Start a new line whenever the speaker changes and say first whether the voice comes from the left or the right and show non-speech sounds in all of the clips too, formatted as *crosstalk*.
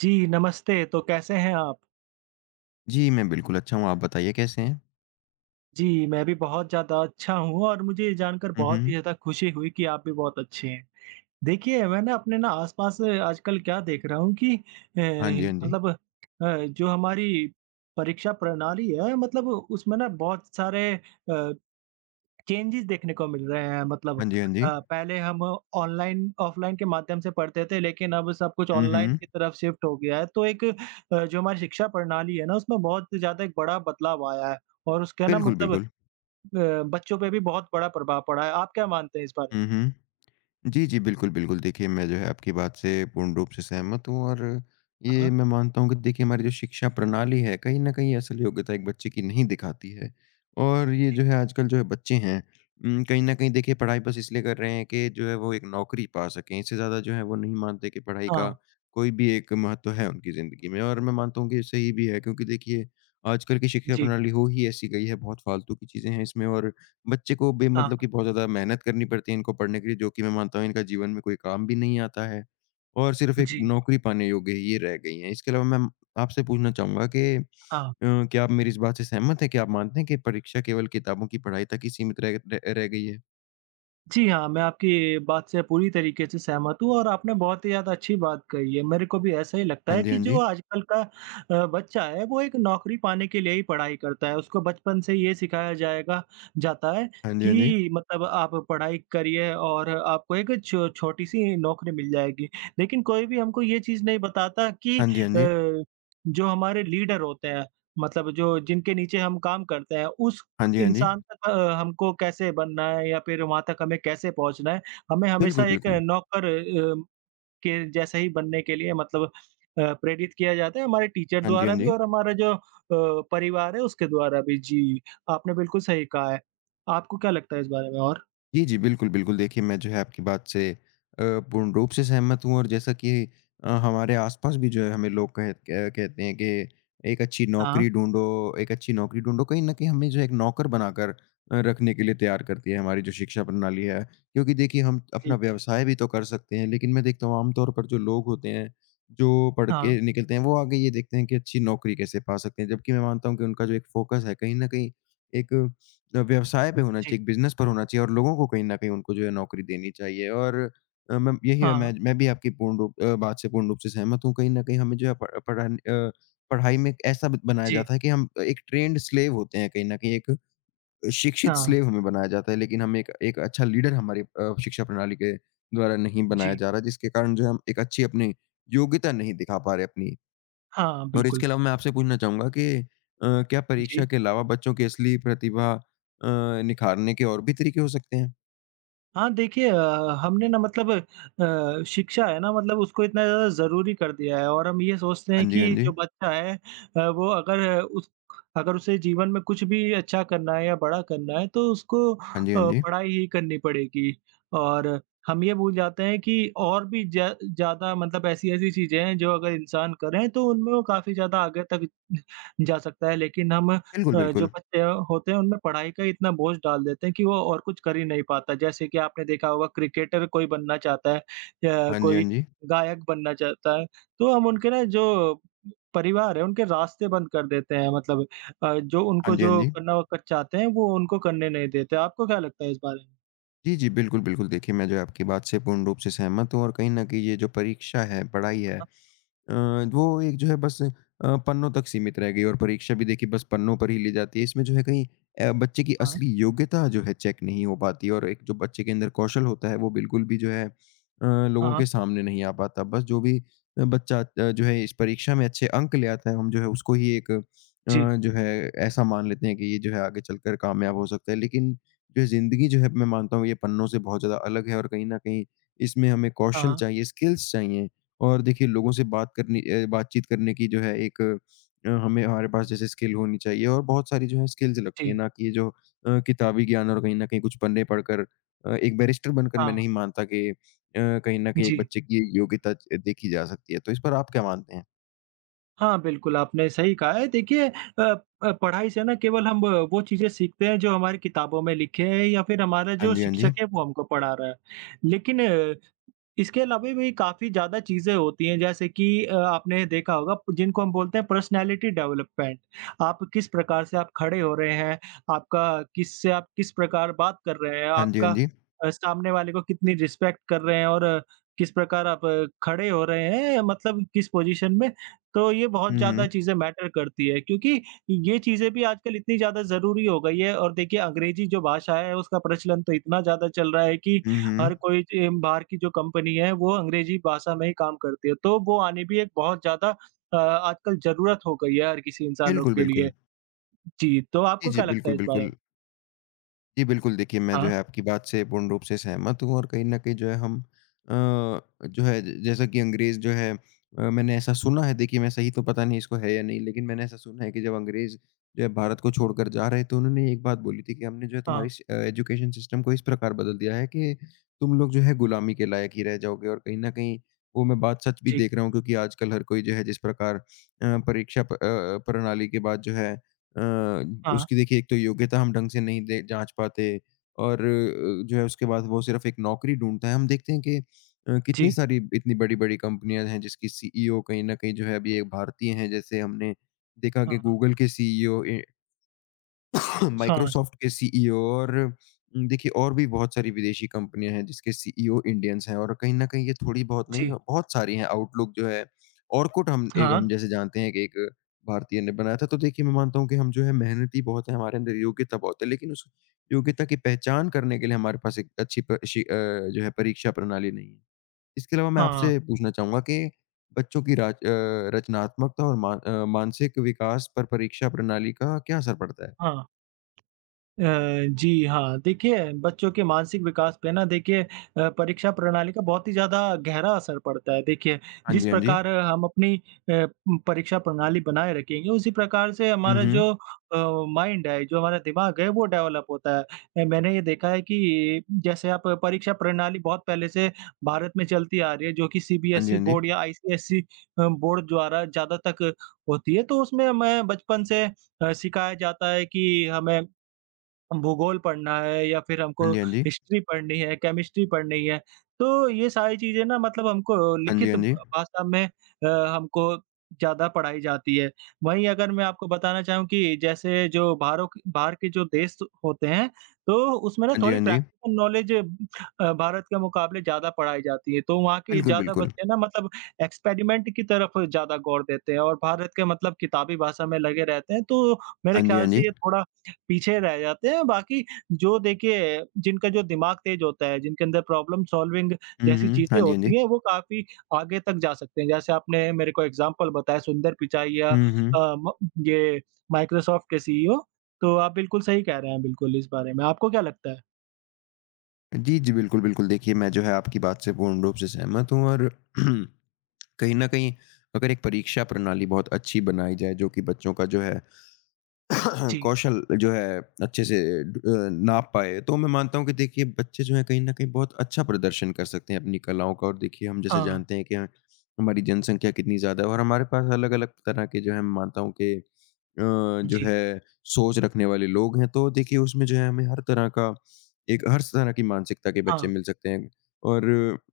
right: जी, नमस्ते। तो कैसे हैं आप?
left: जी, मैं बिल्कुल अच्छा हूँ, आप बताइए कैसे हैं?
right: जी, मैं भी बहुत ज़्यादा अच्छा हूँ और मुझे ये जानकर
left: हुँ,
right: बहुत ही
left: हुँ।
right: ज़्यादा खुशी हुई कि आप भी बहुत अच्छे हैं। देखिए, मैं अपने आस-पास आजकल क्या देख रहा हूँ कि
left: हाँ जी, हाँ जी।
right: मतलब अ, जो हमारी परीक्षा प्रणाली है मतलब उसमें ना बहुत सारे अ चेंजेस देखने को मिल रहे हैं मतलब।
left: हाँ जी, हाँ जी।
right: पहले हम ऑनलाइन ऑफलाइन के माध्यम से पढ़ते थे लेकिन अब सब कुछ
left: हुँ,
right: ऑनलाइन
left: हुँ।
right: की तरफ शिफ्ट हो गया है। तो एक जो हमारी शिक्षा प्रणाली है ना उसमें बहुत ज़्यादा एक बड़ा बदलाव आया है और उसका ना
left: बिल्कुल,
right: मतलब
left: बिल्कुल।
right: बच्चों पे भी बहुत बड़ा प्रभाव पड़ा है। आप क्या मानते हैं इस बारे में?
left: हुँ, हुँ। जी, जी। बिल्कुल, बिल्कुल। देखिए, मैं जो है आपकी बात से पूर्ण रूप से सहमत हूँ और
right: हाँ,
left: ये मैं मानता हूँ कि देखिए हमारी जो शिक्षा प्रणाली है, कहीं न कहीं असल योग्यता एक बच्चे की नहीं दिखाती है। और ये
right: जी।
left: जो है आजकल जो है बच्चे हैं, कहीं न कहीं देखिए पढ़ाई बस इसलिए कर रहे हैं कि जो है वो एक नौकरी पा सकें। इससे ज़्यादा जो है वो नहीं मानते कि पढ़ाई
right: हाँ,
left: का कोई भी एक महत्व है उनकी ज़िंदगी में। और मैं मानता हूँ कि ये सही भी है क्योंकि देखिए आजकल की शिक्षा
right: जी।
left: प्रणाली हो ही ऐसी गई है, बहुत फालतू की चीज़ें हैं इसमें और बच्चे को बे
right: हाँ,
left: मतलब कि बहुत ज़्यादा मेहनत करनी पड़ती है इनको पढ़ने के लिए, जो कि मैं मानता हूँ इनका जीवन में कोई काम भी नहीं आता है और सिर्फ़ एक
right: जी।
left: नौकरी पाने योग्य है, ये रह गई हैं। इसके अलावा मैं आपसे पूछना चाहूँगा कि
right: हाँ।
left: क्या आप मेरी इस बात से सहमत हैं कि आप मानते हैं कि परीक्षा केवल किताबों की पढ़ाई तक ही सीमित रह रह रह गई है?
right: जी हाँ, मैं आपकी बात से पूरी तरीके से सहमत हूँ और आपने बहुत ही ज़्यादा अच्छी बात कही है। मेरे को भी ऐसा ही लगता
left: हाँ
right: है
left: जी,
right: कि
left: हाँ
right: जो
left: जी।
right: आजकल का बच्चा है वो एक नौकरी पाने के लिए ही पढ़ाई करता है। उसको बचपन से ये सिखाया जाएगा जाता है
left: हाँ जी, हाँ जी।
right: कि मतलब आप पढ़ाई करिए और आपको एक छो छोटी-सी नौकरी मिल जाएगी। लेकिन कोई भी हमको ये चीज़ नहीं बताता कि
left: हाँ जी, हाँ जी।
right: अ, जो हमारे लीडर होते हैं मतलब जो जिनके नीचे हम काम करते हैं उस
left: हाँ जी, हाँ जी।
right: इंसान तक हमको कैसे बनना है या फिर वहाँ तक हमें कैसे पहुँचना है। हमें हमेशा
left: बिल्कुल,
right: एक
left: बिल्कुल।
right: नौकर के जैसा ही बनने के लिए मतलब प्रेरित किया जाता है हमारे टीचर
left: हाँ जी, हाँ
right: द्वारा भी
left: जी।
right: और हमारा जो परिवार है उसके द्वारा भी। जी, आपने बिल्कुल सही कहा है। आपको क्या लगता है इस बारे में और?
left: जी, जी। बिल्कुल, बिल्कुल। देखिए, मैं जो है आपकी बात से अ, पूर्ण रूप से सहमत हूँ और जैसा कि हमारे आस-पास भी जो है हमें लोग कह क कहते हैं कि एक अच्छी
right: हाँ,
left: नौकरी ढूँढो, एक अच्छी नौकरी ढूँढो। कहीं न कहीं हमें जो है एक नौकर बनाकर रखने के लिए तैयार करती है हमारी जो शिक्षा प्रणाली है। क्योंकि देखिए हम अपना
right: जी,
left: व्यवसाय भी तो कर सकते हैं, लेकिन मैं देखता हूँ आम तौर पर जो लोग होते हैं, जो पढ़
right: हाँ,
left: के निकलते हैं, वो आगे ये देखते हैं कि अच्छी नौकरी कैसे पा सकते हैं। जबकि मैं मानता हूँ कि उनका जो एक फ़ोकस है, कहीं न कहीं एक व्यवसाय पे होना
right: जी,
left: चाहिए, एक बिज़नेस पर होना चाहिए और लोगों को कहीं न कहीं उनको जो है नौकरी देनी चाहिए और मैं यही है,
right: हाँ,
left: मैं भी आपकी पूर्ण रूप बात से पूर्ण रूप से सहमत हूँ। कहीं न कहीं हमें जो है पढ़ाई में एक ऐसा ब बनाया
right: जी,
left: जाता है कि हम एक ट्रेन्ड स्लेव होते हैं कहीं न कहीं एक शिक्षित
right: हाँ,
left: स्लेव हमें बनाया जाता है, लेकिन हम एक एक अच्छा लीडर हमारी शिक्षा प्रणाली के द्वारा नहीं बनाया
right: जी,
left: जा रहा, जिसके कारण जो है हम एक अच्छी अपनी योग्यता नहीं दिखा पा रहे अपनी।
right: हाँ,
left: और
right: बिल्कुल।
left: इसके अलावा मैं आपसे पूछना चाहूँगा कि क्या परीक्षा
right: जी।
left: के अलावा बच्चों की असली प्रतिभा निखारने के और भी तरीके हो सकते हैं?
right: हाँ, देखिए, हमने ना मतलब शिक्षा है ना मतलब उसको इतना ज़्यादा ज़रूरी कर दिया है और हम ये सोचते हैं
left: हाँ जी, हाँ
right: कि
left: जी।
right: जो बच्चा है वो अगर उसे जीवन में कुछ भी अच्छा करना है या बड़ा करना है तो उसको
left: हाँ जी, हाँ जी।
right: पढ़ाई ही करनी पड़ेगी। और हम ये भूल जाते हैं कि और भी ज ज़्यादा मतलब ऐसी-ऐसी चीज़ें हैं जो अगर इंसान करें तो उनमें वो काफ़ी ज़्यादा आगे तक जा सकता है। लेकिन हम
left: बिल्कुल,
right: जो
left: बिल्कुल।
right: बच्चे होते हैं उनमें पढ़ाई का इतना बोझ डाल देते हैं कि वो और कुछ कर ही नहीं पाता। जैसे कि आपने देखा होगा क्रिकेटर कोई बनना चाहता है या
left: हाँ जी, हाँ
right: कोई
left: जी।
right: गायक बनना चाहता है, तो हम उनके ना जो परिवार है उनके रास्ते बंद कर देते हैं मतलब जो
left: हाँ
right: उनको
left: जी, हाँ
right: जो
left: जी।
right: करना वो कर चाहते हैं वो उनको करने नहीं देते। आपको क्या लगता है इस बारे में?
left: जी, जी, बिल्कुल, बिल्कुल। देखिए, मैं जो है आपकी बात से पूर्ण रूप से सहमत हूँ और कहीं न कहीं ये जो परीक्षा है, पढ़ाई है, अ, वो एक जो है बस पन्नों तक सीमित रह गई और परीक्षा भी देखिए बस पन्नों पर ही ली जाती है। इसमें जो है कहीं बच्चे की
right: हाँ,
left: असली योग्यता जो है चेक नहीं हो पाती और एक जो बच्चे के अंदर कौशल होता है वो बिल्कुल भी जो है
right: हाँ,
left: लोगों
right: हाँ,
left: के सामने नहीं आ पाता। बस जो भी बच्चा जो है इस परीक्षा में अच्छे अंक ले आता है, हम जो है उसको ही एक
right: जी।
left: जो है ऐसा मान लेते हैं कि ये जो है आगे चलकर कामयाब हो सकता है। लेकिन जो ज़िंदगी जो है मैं मानता हूँ ये पन्नों से बहुत ज़्यादा अलग है और कहीं न कहीं इसमें हमें कौशल
right: हाँ,
left: चाहिए, स्किल्स चाहिए। और देखिए लोगों से बातचीत करने की जो है एक हमें हमारे पास जैसे स्किल होनी चाहिए और बहुत सारी जो है स्किल्स लगती है
right: जी।
left: ना कि ये जो किताबी ज्ञान और कहीं न कहीं कुछ पन्ने पढ़कर एक बैरिस्टर बनकर मैं
right: हाँ,
left: नहीं मानता कि कहीं न कहीं
right: जी।
left: एक बच्चे की ये योग्यता च देखी जा सकती है। तो इस पर आप क्या मानते हैं?
right: हाँ, बिल्कुल, आपने सही कहा है। देखिए, अ पढ़ाई से ना केवल हम वो चीज़ें सीखते हैं जो हमारी किताबों में लिखे हैं या फिर हमारा
left: हाँ
right: जो
left: जी, हाँ
right: शिक्षक
left: जी।
right: है वो हमको पढ़ा रहा है। लेकिन इसके अलावा भी काफ़ी ज़्यादा चीज़ें होती हैं जैसे कि आपने देखा होगा जिनको हम बोलते हैं पर्सनैलिटी डेवलपमेंट। आप किस प्रकार से आप खड़े हो रहे हैं, आपका किससे आप किस प्रकार बात कर रहे हैं,
left: हाँ जी, हाँ
right: आपका
left: जी।
right: सामने वाले को कितनी रिस्पेक्ट कर रहे हैं और किस प्रकार आप खड़े हो रहे हैं मतलब किस पोज़ीशन में, तो ये बहुत
left: हुँ,
right: ज़्यादा
left: हुँ।
right: चीज़ें मैटर करती है क्योंकि ये चीज़ें भी आजकल इतनी ज़्यादा ज़रूरी हो गई है और देखिए अंग्रेज़ी जो भाषा है उसका प्रचलन तो इतना ज़्यादा चल रहा है कि
left: हुँ, हुँ।
right: हर कोई ज बाहर की जो कंपनी है वो अंग्रेजी भाषा में ही काम करती है। तो वो आने भी एक बहुत ज़्यादा आजकल ज़रूरत हो गई है हर किसी इंसानों
left: बिल्कुल,
right: के लिए।
left: बिल्कुल।
right: जी, तो
left: जी,
right: आपको
left: जी।
right: क्या लगता है
left: बिल्कुल,
right: इस बारे में?
left: बिल्कुल। जी, बिल्कुल देखिए, मैं जो
right: हाँ,
left: है आपकी बात से पूर्ण रूप से सहमत हूँ और कहीं न कहीं जो है हम अ, जो है ज जैसा कि अंग्रेज़ जो है, मैंने ऐसा सुना है, देखिए मैं सही तो पता नहीं इसको है या नहीं, लेकिन मैंने ऐसा सुना है कि जब अंग्रेज़ जो है भारत को छोड़कर जा रहे तो उन्होंने एक बात बोली थी कि हमने जो है
right: हाँ,
left: एजुकेशन सिस्टम को इस प्रकार बदल दिया है कि तुम लोग जो है गुलामी के लायक ही रह जाओगे और कहीं न कहीं वो मैं बात सच भी
right: जी,
left: देख रहा हूँ क्योंकि आजकल हर कोई जो है जिस प्रकार परीक्षा प अ, प्रणाली के बाद जो है
right: हाँ,
left: उसकी देखिए एक तो योग्यता हम ढंग से नहीं दे जाँच पाते और जो है उसके बाद वो सिर्फ़ एक नौकरी ढूँढता है। हम देखते हैं कि कितनी
right: जी,
left: सारी इतनी बड़ी-बड़ी कंपनियाँ हैं जिसकी सीईओ कहीं न कहीं जो है अभी एक भारतीय हैं। जैसे हमने देखा कि
right: हाँ,
left: गूगल के सीईओ, ए
right: हाँ,
left: माइक्रोसॉफ्ट के सीईओ और न, देखिए और भी बहुत सारी विदेशी कंपनियां हैं जिसके सीईओ इंडियंस हैं और कहीं ना कहीं ये थोड़ी बहुत नहीं
right: जी,
left: बहुत सारी हैं। आउटलुक जो है ऑर्कुट, हम एक
right: हाँ,
left: हम जैसे जानते हैं कि एक भारतीय ने बनाया था। तो देखिए मैं मानता हूँ कि हम जो है मेहनती बहुत है, हमारे अंदर योग्यता बहुत है, लेकिन उस योग्यता की पहचान करने के लिए हमारे पास एक अच्छी जो है परीक्षा प्रणाली नहीं है। इसके अलावा मैं
right: हाँ,
left: आपसे पूछना चाहूंगा कि बच्चों की रचनात्मकता और मानसिक विकास पर परीक्षा प्रणाली का क्या असर पड़ता है?
right: हाँ। अ, जी हाँ, देखिए बच्चों के मानसिक विकास पे ना देखिए परीक्षा प्रणाली का बहुत ही ज़्यादा गहरा असर पड़ता है। देखिए,
left: हाँ
right: जिस
left: जी, हाँ जी।
right: प्रकार हम अपनी परीक्षा प्रणाली बनाए रखेंगे, उसी प्रकार से
left: हुँ,
right: हमारा जो
left: हुँ।
right: अ, माइंड है, जो हमारा दिमाग है, वो डेवलप होता है। मैंने ये देखा है कि जैसे आप परीक्षा प्रणाली बहुत पहले से भारत में चलती आ रही है, जो कि
left: हाँ जी,
right: सीबीएसई
left: हाँ जी।
right: बोर्ड या आईसीएसई बोर्ड द्वारा ज़्यादा तक होती है। तो उसमें हमें बचपन से सिखाया जाता है कि हमें हम भूगोल पढ़ना है या फिर
left: हाँ
right: हमको
left: जी, हाँ जी।
right: हिस्ट्री पढ़नी है, केमिस्ट्री पढ़नी है। तो ये सारी चीज़ें ना मतलब हमको
left: हाँ जी,
right: लिखित
left: हाँ जी।
right: भाषा में हमको ज़्यादा पढ़ाई जाती है। वहीं अगर मैं आपको बताना चाहूँ कि जैसे जो बाहर के जो देश होते हैं, तो उसमें ना
left: हाँ जी,
right: थोड़ी
left: हाँ जी।
right: प्रैक्टिकल नॉलेज भारत के मुकाबले ज़्यादा पढ़ाई जाती है। तो वहाँ के
left: बिल्कुल,
right: ज़्यादा
left: बिल्कुल।
right: बच्चे ना मतलब एक्सपेरिमेंट की तरफ ज़्यादा गौर देते हैं और भारत के मतलब किताबी भाषा में लगे रहते हैं। तो मेरे
left: हाँ जी,
right: ख़्याल
left: हाँ
right: से
left: जी।
right: ये थोड़ा पीछे रह जाते हैं, बाकी जो देखिए जिनका जो दिमाग तेज होता है, जिनके अंदर प्रॉब्लम सॉल्विंग
left: हुँ,
right: जैसी
left: हुँ।
right: चीज़ें
left: हाँ जी, हाँ जी।
right: होती हैं, वो काफ़ी आगे तक जा सकते हैं। जैसे आपने मेरे को एग्ज़ाम्पल बताया सुंदर पिचाई या
left: हुँ,
right: अ,
left: हुँ।
right: म ये माइक्रोसॉफ्ट के सीईओ, तो आप बिल्कुल सही कह रहे हैं बिल्कुल इस बारे में। आपको क्या लगता है?
left: जी, जी, बिल्कुल, बिल्कुल। देखिए, मैं जो है आपकी बात से पूर्ण रूप से सहमत हूँ और *clears throat* कहीं न कहीं अगर एक परीक्षा प्रणाली बहुत अच्छी बनाई जाए जो कि बच्चों का जो है *coughs* *clears throat*
right: जी,
left: कौशल जो है अच्छे से नाप पाए, तो मैं मानता हूँ कि देखिए बच्चे जो हैं कहीं न कहीं बहुत अच्छा प्रदर्शन कर सकते हैं अपनी कलाओं का। और देखिए हम जैसे
right: हाँ,
left: जानते हैं कि हमारी जनसंख्या कितनी ज़्यादा है और हमारे पास अलग-अलग तरह के जो है, मैं मानता हूँ कि अ, जो
right: जी,
left: है सोच रखने वाले लोग हैं, तो देखिए उसमें जो है हमें हर तरह का एक हर तरह की मानसिकता के बच्चे
right: हाँ,
left: मिल सकते हैं। और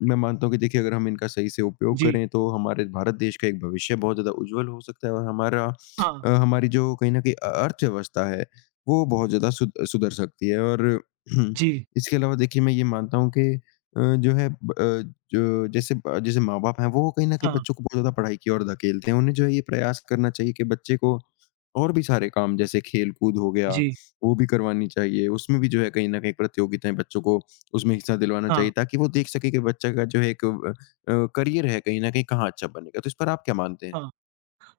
left: मैं मानता हूँ कि देखिए अगर हम इनका सही से उपयोग
right: जी,
left: करें तो हमारे भारत देश का एक भविष्य बहुत ज़्यादा उज्जवल हो सकता है और हमारा
right: हाँ,
left: हमारी जो कहीं न कहीं अर्थव्यवस्था है, वो बहुत ज़्यादा सुधर सकती है। और *clears throat*
right: जी,
left: इसके अलावा देखिए मैं ये मानता हूँ कि जो है जो जैसे ब जैसे माँ-बाप हैं वो कहीं न कहीं
right: हाँ,
left: बच्चों को बहुत ज़्यादा पढ़ाई की ओर धकेलते हैं। उन्हें जो है ये प्रयास करना चाहिए कि बच्चे को और भी सारे काम जैसे खेल-कूद हो गया,
right: जी,
left: वो भी करवानी चाहिए। उसमें भी जो है कहीं न कहीं प्रतियोगिताएँ बच्चों को उसमें हिस्सा दिलवाना
right: हाँ,
left: चाहिए ताकि वो देख सके कि बच्चा का जो है एक करियर है कहीं न कहीं कहाँ अच्छा बनेगा। तो इस पर आप क्या मानते हैं?
right: हाँ।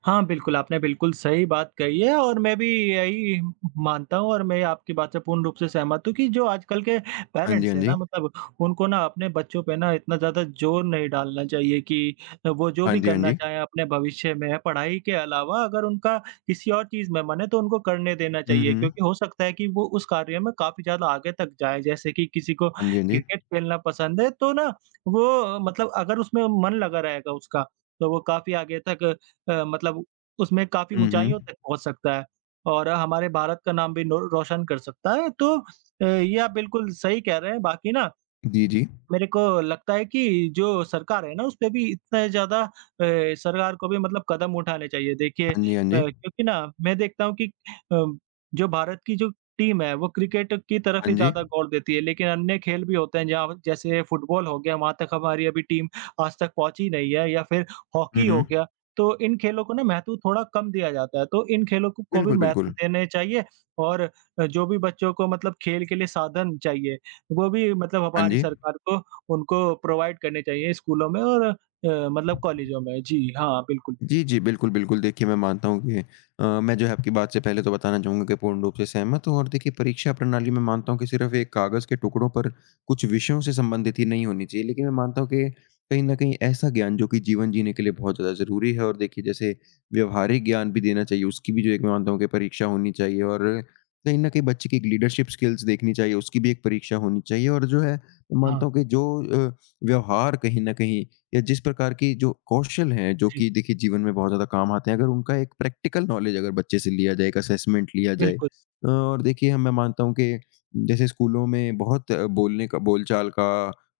right: हाँ, बिल्कुल, आपने बिल्कुल सही बात कही है और मैं भी यही मानता हूँ और मैं आपकी बात से पूर्ण रूप से सहमत हूँ कि जो आजकल के
left: हाँ जी,
right: पेरेंट्स
left: हाँ
right: हैं ना
left: जी।
right: मतलब उनको ना अपने बच्चों पे ना इतना ज़्यादा ज़ोर नहीं डालना चाहिए कि वो जो
left: हाँ
right: भी
left: जी, हाँ
right: करना
left: जी।
right: चाहें अपने भविष्य में, पढ़ाई के अलावा अगर उनका किसी और चीज़ में मन है तो उनको करने देना
left: हुँ,
right: चाहिए
left: हुँ।
right: क्योंकि हो सकता है कि वो उस कार्य में काफ़ी ज़्यादा आगे तक जाएँ। जैसे कि किसी को
left: हाँ जी, हाँ जी।
right: क्रिकेट खेलना पसंद है तो ना वो मतलब अगर उसमें मन लगा रहेगा उसका, तो वो काफ़ी आगे तक मतलब उसमें काफ़ी
left: हुँ, हुँ।
right: ऊँचाइयों तक पहुँच सकता है और हमारे भारत का नाम भी नो रोशन कर सकता है। तो ये आप बिल्कुल सही कह रहे हैं। बाकी ना
left: जी, जी।
right: मेरे को लगता है कि जो सरकार है ना, उसपे भी इतने ज़्यादा सरकार को भी मतलब कदम उठाने चाहिए। देखिए,
left: हाँ जी, हाँ जी।
right: क्योंकि ना मैं देखता हूँ कि अ, जो भारत की जो टीम है, वो क्रिकेट की तरफ ही
left: हाँ जी।
right: ज़्यादा गौर देती है, लेकिन अन्य खेल भी होते हैं जहाँ जैसे फुटबॉल हो गया, वहाँ तक हमारी अभी टीम आज तक पहुँची नहीं है या फिर
left: हुँ,
right: हॉकी हो
left: हुँ।
right: गया। तो इन खेलों को ना महत्व थोड़ा कम दिया जाता है, तो इन खेलों को भी
left: बिल्कुल,
right: महत्व
left: बिल्कुल।
right: देने चाहिए और जो भी बच्चों को मतलब खेल के लिए साधन चाहिए, वो भी मतलब
left: हाँ
right: हमारी
left: जी।
right: सरकार को उनको प्रोवाइड करने चाहिए स्कूलों में और मतलब कॉलेजों में। जी, हाँ, बिल्कुल।
left: जी, जी। बिल्कुल, बिल्कुल। देखिए, मैं मानता हूँ कि मैं जो है आपकी बात से पहले तो बताना चाहूँगा कि पूर्ण रूप से सहमत हूँ। और देखिए परीक्षा प्रणाली मैं मानता हूँ कि सिर्फ़ एक कागज़ के टुकड़ों पर कुछ विषयों से संबंधित ही नहीं होनी चाहिए। लेकिन मैं मानता हूँ कि कहीं न कहीं ऐसा ज्ञान जो कि जीवन जीने के लिए बहुत ज़्यादा ज़रूरी है, और देखिए जैसे व्यावहारिक ज्ञान भी देना चाहिए, उसकी भी जो एक मैं मानता हूँ कि परीक्षा होनी चाहिए। और कहीं न कहीं बच्चे की एक लीडरशिप स्किल्स देखनी चाहिए, उसकी भी एक परीक्षा होनी चाहिए और जो है मैं
right: हाँ,
left: मानता हूँ कि जो अ, व्यवहार कहीं न कहीं या जिस प्रकार की जो कौशल हैं, जो
right: जी,
left: कि देखिए जीवन में बहुत ज़्यादा काम आते हैं, अगर उनका एक प्रैक्टिकल नॉलेज अगर बच्चे से लिया जाए, एक असेसमेंट लिया जाए
right: बिल्कुल।
left: और देखिए हम मैं मानता हूँ कि जैसे स्कूलों में बहुत बोलने का बोलचाल का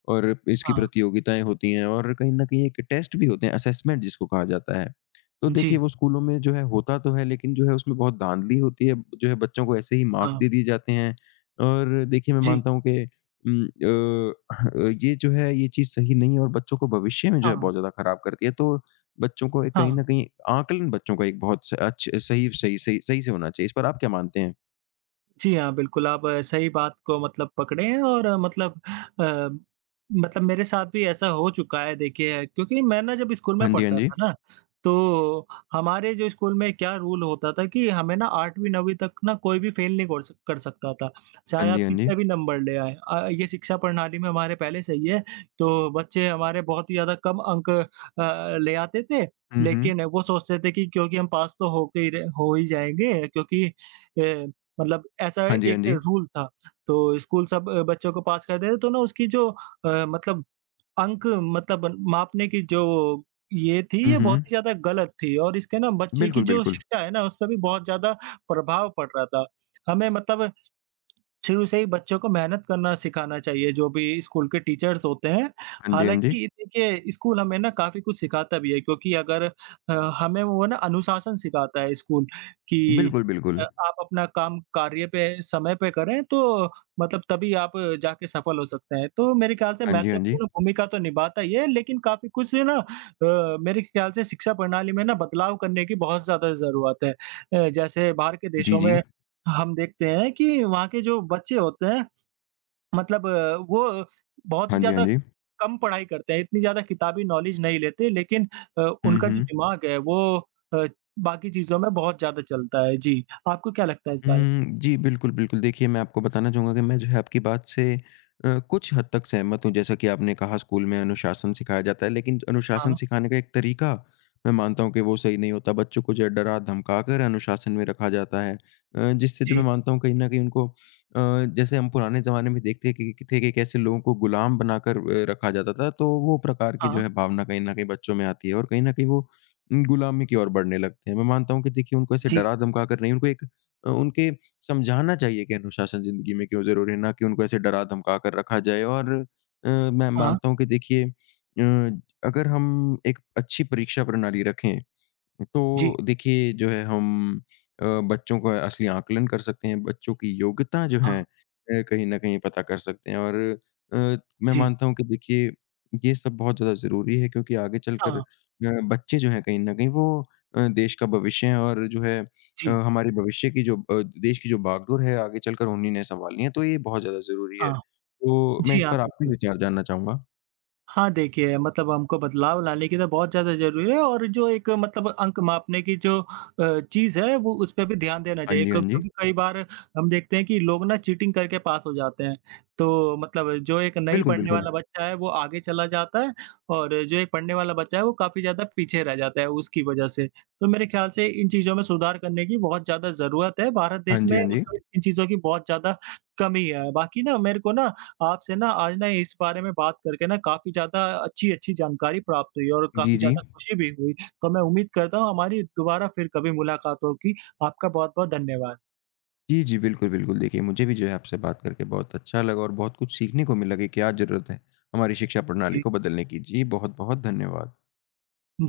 left: और इसकी
right: हाँ,
left: प्रतियोगिताएँ होती हैं और कहीं न कहीं एक टेस्ट भी होते हैं, असेसमेंट जिसको कहा जाता है। तो देखिए
right: जी,
left: वो स्कूलों में जो है होता तो है, लेकिन जो है उसमें बहुत धाँधली होती है, जो है बच्चों को ऐसे ही मार्क्स
right: हाँ,
left: दे दिए जाते हैं और देखिए मैं
right: जी,
left: मानता हूँ कि उम, अ ये जो है ये चीज़ सही नहीं है और बच्चों को भविष्य में जो है
right: हाँ,
left: बहुत ज़्यादा ख़राब करती है। तो बच्चों को एक कहीं
right: हाँ।
left: न कहीं आकलन, बच्चों का एक बहुत स अच्छ सही सही सही सही से होना चाहिए। इस पर आप क्या मानते हैं?
right: जी हाँ, बिल्कुल, आप सही बात को मतलब पकड़े हैं और अ, मतलब मेरे साथ भी ऐसा हो चुका है देखिए क्योंकि मैं ना जब स्कूल में
left: हाँ जी, हाँ
right: पढ़ता
left: जी।
right: था ना, तो हमारे जो स्कूल में क्या रूल होता था कि हमें ना 8वीं-9वीं तक ना कोई भी फ़ेल नहीं कर सकता था, चाहे
left: हाँ जी,
right: आप
left: हाँ जी।
right: कितने भी नंबर ले आएँ। ये शिक्षा प्रणाली में हमारे पहले से ही है, तो बच्चे हमारे बहुत ही ज़्यादा कम अंक ले आते थे,
left: हुँ, हुँ।
right: लेकिन वो सोचते थे कि क्योंकि हम पास तो हो के ही रहे हो ही जाएँगे क्योंकि अ मतलब ऐसा
left: हाँ जी, हाँ
right: एक
left: जी।
right: रूल था, तो स्कूल सब बच्चों को पास कर देते तो ना उसकी जो मतलब अंक मतलब मापने की जो ये थी,
left: हुँ,
right: ये बहुत
left: हुँ।
right: ही ज़्यादा गलत थी और इसके ना बच्चे की
left: बिल्कुल,
right: जो
left: बिल्कुल।
right: शिक्षा है ना, उस पे भी बहुत ज़्यादा प्रभाव पड़ रहा था। हमें मतलब शुरू से ही बच्चों को मेहनत करना सिखाना चाहिए, जो भी स्कूल के टीचर्स होते हैं।
left: हाँ जी, हाँ जी।
right: हालाँकि देखिए स्कूल हमें ना काफ़ी कुछ सिखाता भी है क्योंकि अगर हमें वो ना अनुशासन सिखाता है स्कूल कि
left: बिल्कुल, बिल्कुल।
right: आप अपना काम कार्य पे समय पे करें तो मतलब तभी आप जाके सफल हो सकते हैं। तो मेरे ख्याल से
left: हाँ जी, हाँ जी।
right: महत्वपूर्ण भूमिका तो निभाता ही है, लेकिन काफ़ी कुछ ना मेरे ख्याल से शिक्षा प्रणाली में ना बदलाव करने की बहुत ज़्यादा ज़रूरत है। जैसे बाहर के
left: जी,
right: देशों
left: जी।
right: में हम देखते हैं कि वहाँ के जो बच्चे होते हैं मतलब वो बहुत ही
left: हाँ जी, हाँ
right: ज़्यादा
left: जी।
right: कम पढ़ाई करते हैं, इतनी ज़्यादा किताबी नॉलेज नहीं लेते लेकिन
left: हुँ,
right: उनका जो
left: हुँ।
right: दिमाग है वो अ, बाकी चीज़ों में बहुत ज़्यादा चलता है। जी, आपको क्या लगता है इस बारे में?
left: हुँ, जी, बिल्कुल, बिल्कुल। देखिए, मैं आपको बताना चाहूँगा कि मैं जो है आपकी बात से कुछ हद तक सहमत हूँ। जैसा कि आपने कहा स्कूल में अनुशासन सिखाया जाता है, लेकिन अनुशासन
right: हाँ,
left: सिखाने का एक तरीका मैं मानता हूँ कि वो सही नहीं होता। बच्चों को जो है डरा-धमका कर अनुशासन में रखा जाता है, जिससे जो मैं
right: जी,
left: मानता हूँ कहीं न कहीं उनको जैसे हम पुराने ज़माने में देखते कि थे कि कैसे लोगों को गुलाम बनाकर रखा जाता था, तो वो प्रकार की
right: हाँ,
left: जो है भावना कहीं न कहीं बच्चों में आती है और कहीं न कहीं वो गुलामी की ओर बढ़ने लगते हैं। मैं मानता हूँ कि देखिए उनको ऐसे
right: जी,
left: डरा-धमका कर नहीं, उनको एक उनके समझाना चाहिए कि अनुशासन ज़िंदगी में क्यों ज़रूरी है, ना कि उनको ऐसे डरा धमका कर रखा जाए और मैं
right: हाँ,
left: मानता हूँ कि देखिए अगर हम एक अच्छी परीक्षा प्रणाली रखें, तो
right: जी,
left: देखिए जो है हम अ, बच्चों का असली आकलन कर सकते हैं, बच्चों की योग्यता जो
right: हाँ,
left: है कहीं न कहीं पता कर सकते हैं और अ, मैं
right: जी,
left: मानता हूँ कि देखिए ये सब बहुत ज़्यादा ज़रूरी है क्योंकि आगे चलकर
right: हाँ,
left: बच्चे जो हैं कहीं न कहीं वो देश का भविष्य हैं और जो है
right: जी,
left: हमारे भविष्य की जो देश की जो बागडोर है आगे चलकर उन्हीं ने सँभालनी है, तो ये बहुत ज़्यादा ज़रूरी है।
right: हाँ,
left: तो मैं
right: जी,
left: इस
right: हाँ,
left: पर आपके
right: बिल्कुल।
left: विचार जानना चाहूँगा।
right: हाँ, देखिए मतलब हमको बदलाव लाने की तो बहुत ज़्यादा ज़रूरी है और जो एक मतलब अंक मापने की जो चीज़ है वो उस पे भी ध्यान देना
left: हाँ
right: चाहिए
left: जी, हाँ जी।
right: क्योंकि कई बार हम देखते हैं कि लोग ना चीटिंग करके पास हो जाते हैं। तो मतलब जो एक नहीं
left: बिल्कुल,
right: पढ़ने
left: बिल्कुल।
right: वाला बच्चा है वो आगे चला जाता है और जो एक पढ़ने वाला बच्चा है वो काफ़ी ज़्यादा पीछे रह जाता है उसकी वज़ह से। तो मेरे ख़्याल से इन चीज़ों में सुधार करने की बहुत ज़्यादा ज़रूरत है, भारत
left: हाँ
right: देश
left: जी,
right: में
left: हाँ जी।
right: मतलब इन चीज़ों की बहुत ज़्यादा कमी है। बाकी ना मेरे को ना आपसे ना आज ना इस बारे में बात करके ना काफ़ी ज़्यादा अच्छी-अच्छी जानकारी प्राप्त हुई और
left: जी,
right: काफ़ी
left: जी।
right: ज़्यादा खुशी भी हुई। तो मैं उम्मीद करता हूँ हमारी दोबारा फिर कभी मुलाकात होगी। आपका बहुत-बहुत धन्यवाद।
left: जी, जी। बिल्कुल, बिल्कुल। देखिए, मुझे भी जो है आपसे बात करके बहुत अच्छा लगा और बहुत कुछ सीखने को मिला कि क्या ज़रूरत है हमारी शिक्षा प्रणाली
right: जी।
left: को बदलने की। जी, बहुत-बहुत धन्यवाद।